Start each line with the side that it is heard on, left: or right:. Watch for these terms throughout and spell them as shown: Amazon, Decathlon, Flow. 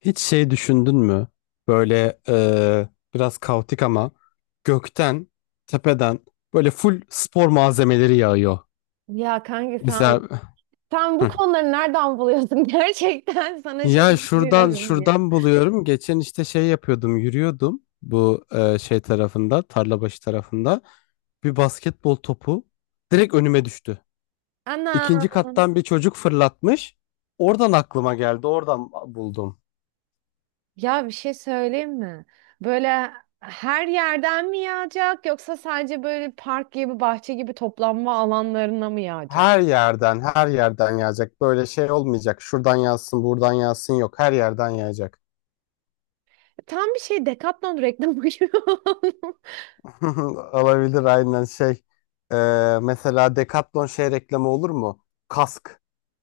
left: Hiç şey düşündün mü? Böyle biraz kaotik ama gökten, tepeden böyle full spor malzemeleri yağıyor.
right: Ya kanka sen,
left: Mesela
right: sen bu
left: hı.
right: konuları nereden buluyorsun? Gerçekten sana
left: Ya şuradan
right: şaşırıyorum ya.
left: şuradan buluyorum. Geçen işte şey yapıyordum, yürüyordum bu şey tarafında, Tarlabaşı tarafında. Bir basketbol topu direkt önüme düştü.
right: Ana.
left: İkinci kattan bir çocuk fırlatmış. Oradan aklıma geldi, oradan buldum.
right: Ya bir şey söyleyeyim mi? Böyle her yerden mi yağacak yoksa sadece böyle park gibi, bahçe gibi toplanma alanlarına mı yağacak?
left: Her yerden, her yerden yağacak. Böyle şey olmayacak. Şuradan yağsın, buradan yağsın yok. Her yerden yağacak.
right: Tam bir şey Decathlon reklamı gibi. oldu.
left: Olabilir aynen şey. Mesela Decathlon şey reklamı olur mu? Kask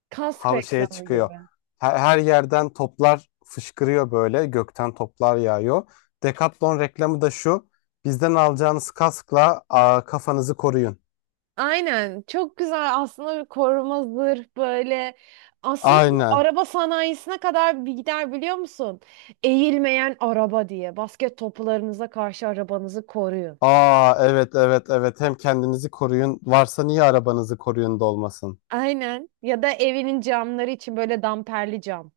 right: Kask
left: hava şeye
right: reklamı
left: çıkıyor.
right: gibi.
left: Her yerden toplar fışkırıyor böyle. Gökten toplar yağıyor. Decathlon reklamı da şu. Bizden alacağınız kaskla aa, kafanızı koruyun.
right: Aynen çok güzel aslında bir koruma zırh böyle aslında bu
left: Aynen.
right: araba sanayisine kadar bir gider biliyor musun? Eğilmeyen araba diye basket toplarınıza karşı arabanızı koruyun.
left: Aa, evet evet evet. Hem kendinizi koruyun. Varsa niye arabanızı koruyun da olmasın?
right: Aynen ya da evinin camları için böyle damperli cam.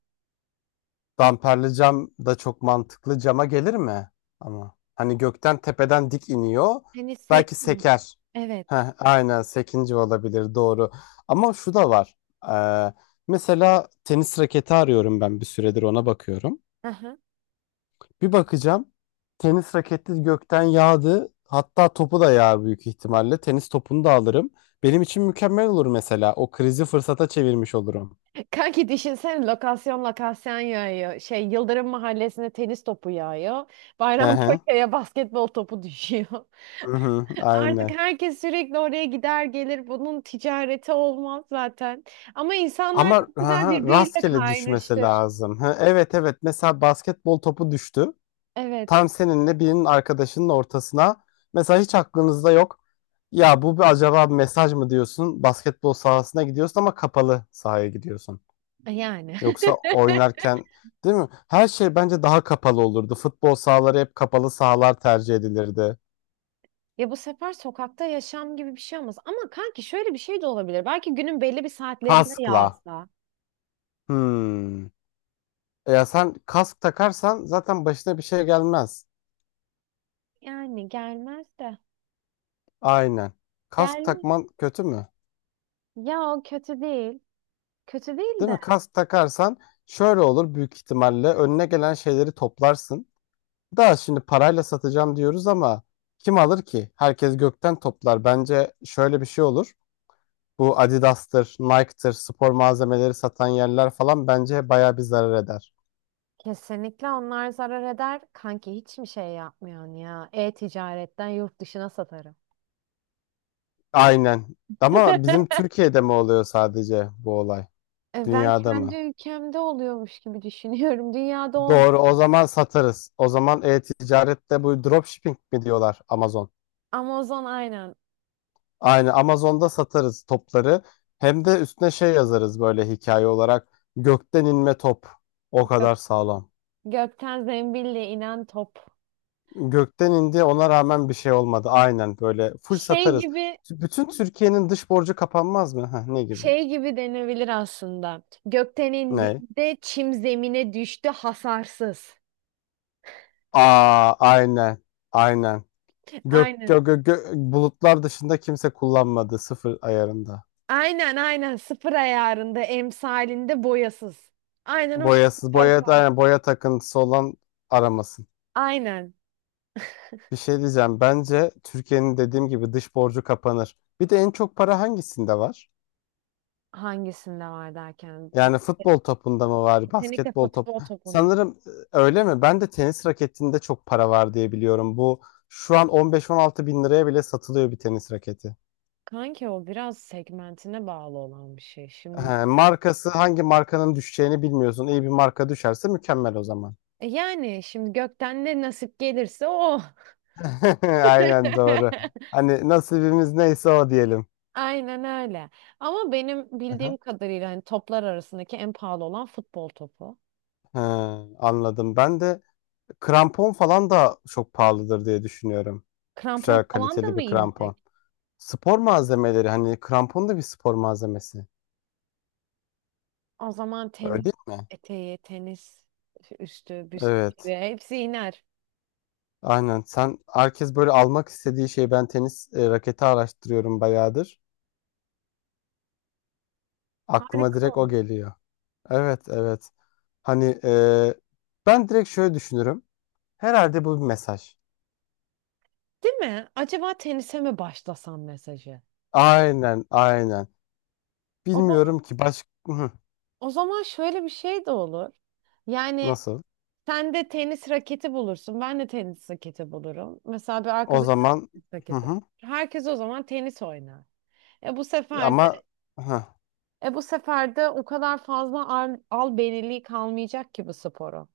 left: Damperli cam da çok mantıklı. Cama gelir mi? Ama hani gökten tepeden dik iniyor.
right: Hani
left: Belki
right: sekmiyor.
left: seker.
right: Evet.
left: Heh, aynen sekinci olabilir doğru. Ama şu da var. Ee, Mesela tenis raketi arıyorum, ben bir süredir ona bakıyorum.
right: Aha.
left: Bir bakacağım, tenis raketi gökten yağdı. Hatta topu da yağar büyük ihtimalle. Tenis topunu da alırım. Benim için mükemmel olur mesela. O krizi fırsata çevirmiş olurum.
right: Kanki düşünsene lokasyon lokasyon yağıyor. Şey Yıldırım Mahallesi'ne tenis topu yağıyor.
left: Hı hı.
right: Bayrampaşa'ya basketbol topu düşüyor.
left: Hı hı,
right: Artık
left: aynen.
right: herkes sürekli oraya gider gelir. Bunun ticareti olmaz zaten. Ama insanlar
left: Ama
right: çok güzel birbiriyle
left: rastgele düşmesi
right: kaynaşır.
left: lazım. Ha, evet evet mesela basketbol topu düştü.
right: Evet.
left: Tam seninle birinin arkadaşının ortasına. Mesela hiç aklınızda yok. Ya bu bir, acaba bir mesaj mı diyorsun? Basketbol sahasına gidiyorsun ama kapalı sahaya gidiyorsun.
right: Yani.
left: Yoksa oynarken değil mi? Her şey bence daha kapalı olurdu. Futbol sahaları hep kapalı sahalar tercih edilirdi.
right: Ya bu sefer sokakta yaşam gibi bir şey olmaz. Ama kanki şöyle bir şey de olabilir. Belki günün belli bir saatlerinde
left: Kaskla.
right: yağsa.
left: Hmm. E ya sen kask takarsan zaten başına bir şey gelmez.
right: Yani gelmez de.
left: Aynen. Kask
right: Gelmez.
left: takman kötü mü?
right: Ya o kötü değil. Kötü değil
left: Değil
right: de.
left: mi? Kask takarsan şöyle olur, büyük ihtimalle önüne gelen şeyleri toplarsın. Daha şimdi parayla satacağım diyoruz ama kim alır ki? Herkes gökten toplar. Bence şöyle bir şey olur. Bu Adidas'tır, Nike'tır, spor malzemeleri satan yerler falan bence bayağı bir zarar eder.
right: Kesinlikle onlar zarar eder. Kanki hiç mi şey yapmıyorsun ya? E-ticaretten yurt dışına satarım.
left: Aynen. Ama bizim Türkiye'de mi oluyor sadece bu olay?
right: Ben
left: Dünyada
right: kendi
left: mı?
right: ülkemde oluyormuş gibi düşünüyorum. Dünyada olmaz.
left: Doğru. O zaman satarız. O zaman e-ticarette bu dropshipping mi diyorlar, Amazon?
right: Amazon aynen.
left: Aynı Amazon'da satarız topları. Hem de üstüne şey yazarız, böyle hikaye olarak. Gökten inme top. O
right: Gök-
left: kadar sağlam.
right: Gökten zembille inen top.
left: Gökten indi, ona rağmen bir şey olmadı. Aynen böyle full
right: Şey
left: satarız.
right: gibi
left: Bütün Türkiye'nin dış borcu kapanmaz mı? Heh, ne gibi?
right: şey gibi denebilir aslında. Gökten
left: Ne?
right: indiğinde çim zemine düştü hasarsız.
left: Aa aynen. Aynen. Gök,
right: Aynen.
left: gö, gö, gö- Bulutlar dışında kimse kullanmadı, sıfır ayarında.
right: Aynen aynen sıfır ayarında emsalinde boyasız. Aynen o şekilde
left: Boyasız boya,
right: paslar.
left: aynen, boya takıntısı olan aramasın.
right: Aynen.
left: Bir şey diyeceğim. Bence Türkiye'nin, dediğim gibi, dış borcu kapanır. Bir de en çok para hangisinde var?
right: Hangisinde var derken. Bak,
left: Yani futbol topunda mı var,
right: kesinlikle
left: basketbol top?
right: futbol topunda.
left: Sanırım öyle mi? Ben de tenis raketinde çok para var diye biliyorum. Bu şu an 15-16 bin liraya bile satılıyor bir tenis raketi.
right: Kanki o biraz segmentine bağlı olan bir şey. Şimdi.
left: He, markası, hangi markanın düşeceğini bilmiyorsun. İyi bir marka düşerse mükemmel o zaman.
right: Yani şimdi gökten ne nasip gelirse o.
left: Aynen doğru. Hani nasibimiz neyse o diyelim.
right: Aynen öyle. Ama benim
left: Hı hı.
right: bildiğim kadarıyla hani toplar arasındaki en pahalı olan futbol topu.
left: He, anladım. Ben de krampon falan da çok pahalıdır diye düşünüyorum. Güzel
right: Krampon falan da
left: kaliteli
right: mı
left: bir krampon.
right: inecek?
left: Spor malzemeleri, hani krampon da bir spor malzemesi.
right: O zaman
left: Öyle
right: tenis
left: değil mi?
right: eteği, tenis üstü, büstü
left: Evet.
right: hepsi iner.
left: Aynen. Sen, herkes böyle almak istediği şey, ben tenis raketi araştırıyorum bayağıdır. Aklıma
right: Harika
left: direkt o
right: olur.
left: geliyor. Evet, evet. Hani ben direkt şöyle düşünürüm. Herhalde bu bir mesaj.
right: Değil mi? Acaba tenise mi başlasam mesajı?
left: Aynen, aynen.
right: O zaman,
left: Bilmiyorum ki başka
right: o zaman, şöyle bir şey de olur. Yani
left: nasıl.
right: sen de tenis raketi bulursun. Ben de tenis raketi bulurum. Mesela bir
left: O
right: arkadaşım
left: zaman
right: tenis
left: hı
right: raketi.
left: hı.
right: Herkes o zaman tenis oynar. E bu sefer de,
left: Ama
right: bu sefer de o kadar fazla albeniliği kalmayacak ki bu sporu.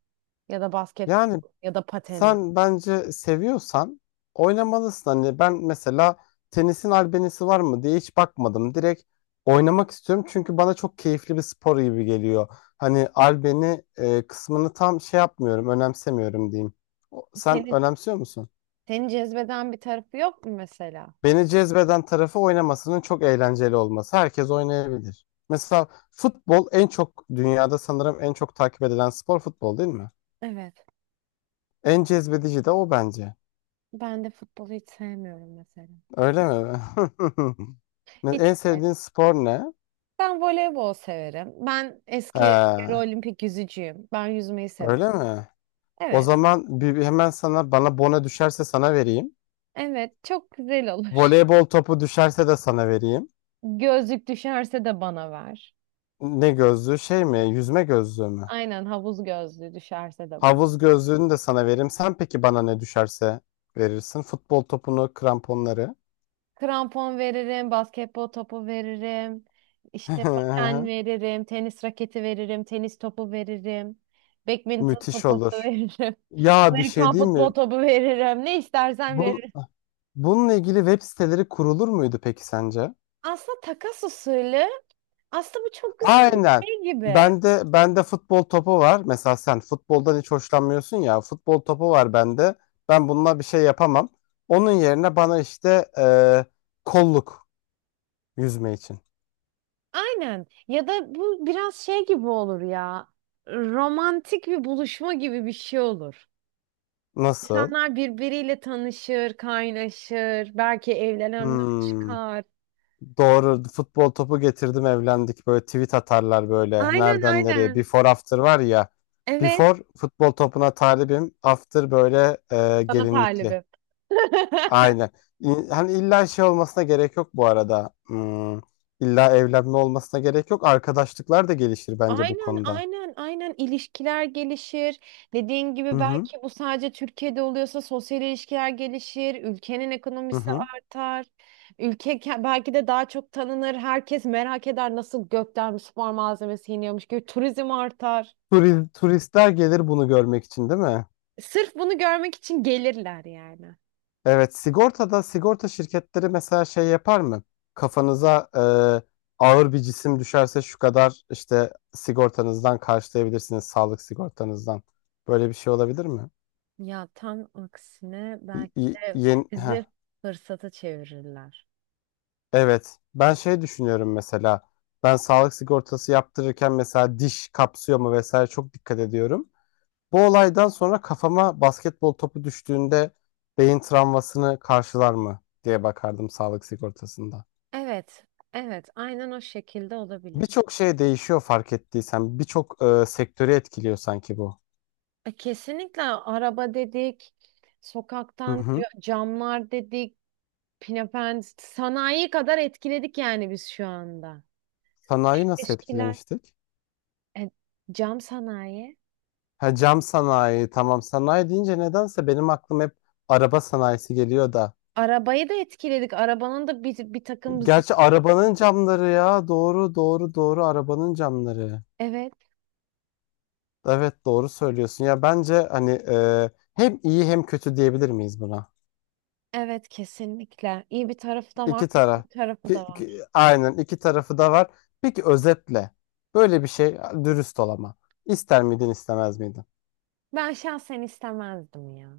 right: Ya da
left: Yani
right: basketbol ya da pateni.
left: sen bence seviyorsan oynamalısın. Hani ben mesela tenisin albenisi var mı diye hiç bakmadım. Direkt oynamak istiyorum çünkü bana çok keyifli bir spor gibi geliyor. Hani albeni kısmını tam şey yapmıyorum, önemsemiyorum diyeyim. Sen
right: Seni,
left: önemsiyor musun?
right: seni cezbeden bir tarafı yok mu mesela?
left: Beni cezbeden tarafı oynamasının çok eğlenceli olması. Herkes oynayabilir. Mesela futbol, en çok dünyada sanırım en çok takip edilen spor futbol, değil mi?
right: Evet.
left: En cezbedici de o bence.
right: Ben de futbolu hiç sevmiyorum mesela.
left: Öyle mi?
right: Hiç
left: En
right: sevmiyorum.
left: sevdiğin spor ne?
right: Ben voleybol severim. Ben eski yarı
left: Ha,
right: olimpik yüzücüyüm. Ben yüzmeyi severim.
left: öyle mi? O
right: Evet,
left: zaman bir hemen, sana bana bona düşerse sana vereyim.
right: evet çok güzel olur.
left: Voleybol topu düşerse de sana vereyim.
right: Gözlük düşerse de bana ver.
left: Ne gözlüğü, şey mi? Yüzme gözlüğü mü?
right: Aynen havuz gözlüğü düşerse de bana.
left: Havuz gözlüğünü de sana veririm. Sen peki bana ne düşerse verirsin? Futbol topunu, kramponları.
right: Krampon veririm, basketbol topu veririm, işte paten veririm, tenis raketi veririm, tenis topu veririm, badminton
left: Müthiş
right: sopası
left: olur.
right: veririm,
left: Ya bir şey,
right: Amerikan
left: değil
right: futbol
left: mi?
right: topu veririm, ne istersen
left: Bu,
right: veririm.
left: Bununla ilgili web siteleri kurulur muydu peki sence?
right: Aslında takas usulü aslında bu çok güzel bir
left: Aynen.
right: şey gibi.
left: Bende futbol topu var. Mesela sen futboldan hiç hoşlanmıyorsun ya. Futbol topu var bende. Ben bununla bir şey yapamam. Onun yerine bana işte kolluk, yüzme için.
right: Aynen. Ya da bu biraz şey gibi olur ya. Romantik bir buluşma gibi bir şey olur.
left: Nasıl?
right: İnsanlar birbiriyle tanışır, kaynaşır, belki evlenenler
left: Hmm,
right: çıkar.
left: doğru. Futbol topu getirdim, evlendik. Böyle tweet atarlar böyle.
right: Aynen
left: Nereden nereye?
right: aynen.
left: Before after var ya.
right: Evet.
left: Before futbol topuna talibim. After böyle
right: Sana
left: gelinlikli.
right: talibim.
left: Aynen. Hani illa şey olmasına gerek yok bu arada. Hmm, illa evlenme olmasına gerek yok. Arkadaşlıklar da gelişir bence bu
right: Aynen
left: konuda.
right: aynen aynen ilişkiler gelişir. Dediğin gibi
left: Hı hı.
right: belki bu sadece Türkiye'de oluyorsa sosyal ilişkiler gelişir, ülkenin
left: Hı
right: ekonomisi
left: hı.
right: artar. Belki de daha çok tanınır. Herkes merak eder nasıl gökten bir spor malzemesi yeniyormuş gibi turizm artar.
left: Turistler gelir bunu görmek için, değil mi?
right: Sırf bunu görmek için gelirler yani.
left: Evet, sigortada, sigorta şirketleri mesela şey yapar mı? Kafanıza ağır bir cisim düşerse şu kadar işte sigortanızdan karşılayabilirsiniz, sağlık sigortanızdan. Böyle bir şey olabilir mi?
right: Ya tam aksine
left: Y-
right: belki
left: y-
right: de
left: yeni,
right: krizi fırsata çevirirler.
left: Evet. Ben şey düşünüyorum mesela. Ben sağlık sigortası yaptırırken mesela diş kapsıyor mu vesaire çok dikkat ediyorum. Bu olaydan sonra kafama basketbol topu düştüğünde beyin travmasını karşılar mı diye bakardım sağlık sigortasında.
right: Evet, evet, aynen o şekilde olabilir.
left: Birçok şey değişiyor, fark ettiysen. Birçok sektörü etkiliyor sanki bu.
right: Kesinlikle araba dedik,
left: Hı
right: sokaktan
left: hı.
right: camlar dedik, pinapen sanayi kadar etkiledik yani biz şu anda.
left: Sanayi nasıl
right: Eskiler.
left: etkilemiştik?
right: E, Cam sanayi.
left: Ha, cam sanayi, tamam. Sanayi deyince nedense benim aklım hep araba sanayisi geliyor da.
right: Arabayı da etkiledik. Arabanın da bir takım
left: Gerçi arabanın camları ya. Doğru, doğru, doğru, arabanın camları.
right: Evet,
left: Evet, doğru söylüyorsun. Ya bence hani hem iyi hem kötü diyebilir miyiz buna?
right: evet kesinlikle. İyi bir tarafı da var,
left: İki
right: kötü
left: taraf.
right: bir tarafı da var.
left: Aynen, iki tarafı da var. Peki özetle, böyle bir şey, dürüst ol ama, İster miydin, istemez miydin?
right: Ben şahsen istemezdim ya.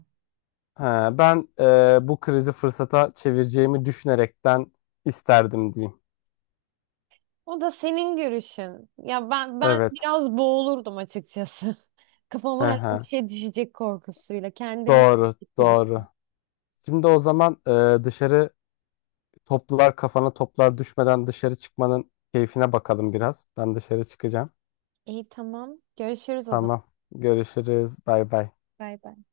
left: Ha, ben bu krizi fırsata çevireceğimi düşünerekten isterdim diyeyim.
right: O da senin görüşün. Ya ben
left: Evet.
right: biraz boğulurdum açıkçası. Kafama
left: Hı
right: her bir
left: hı.
right: şey düşecek korkusuyla kendimi.
left: Doğru, doğru. Şimdi o zaman e, dışarı toplar, kafana toplar düşmeden dışarı çıkmanın keyfine bakalım biraz. Ben dışarı çıkacağım.
right: İyi, tamam. Görüşürüz o zaman.
left: Tamam. Görüşürüz. Bay bay.
right: Bay bay.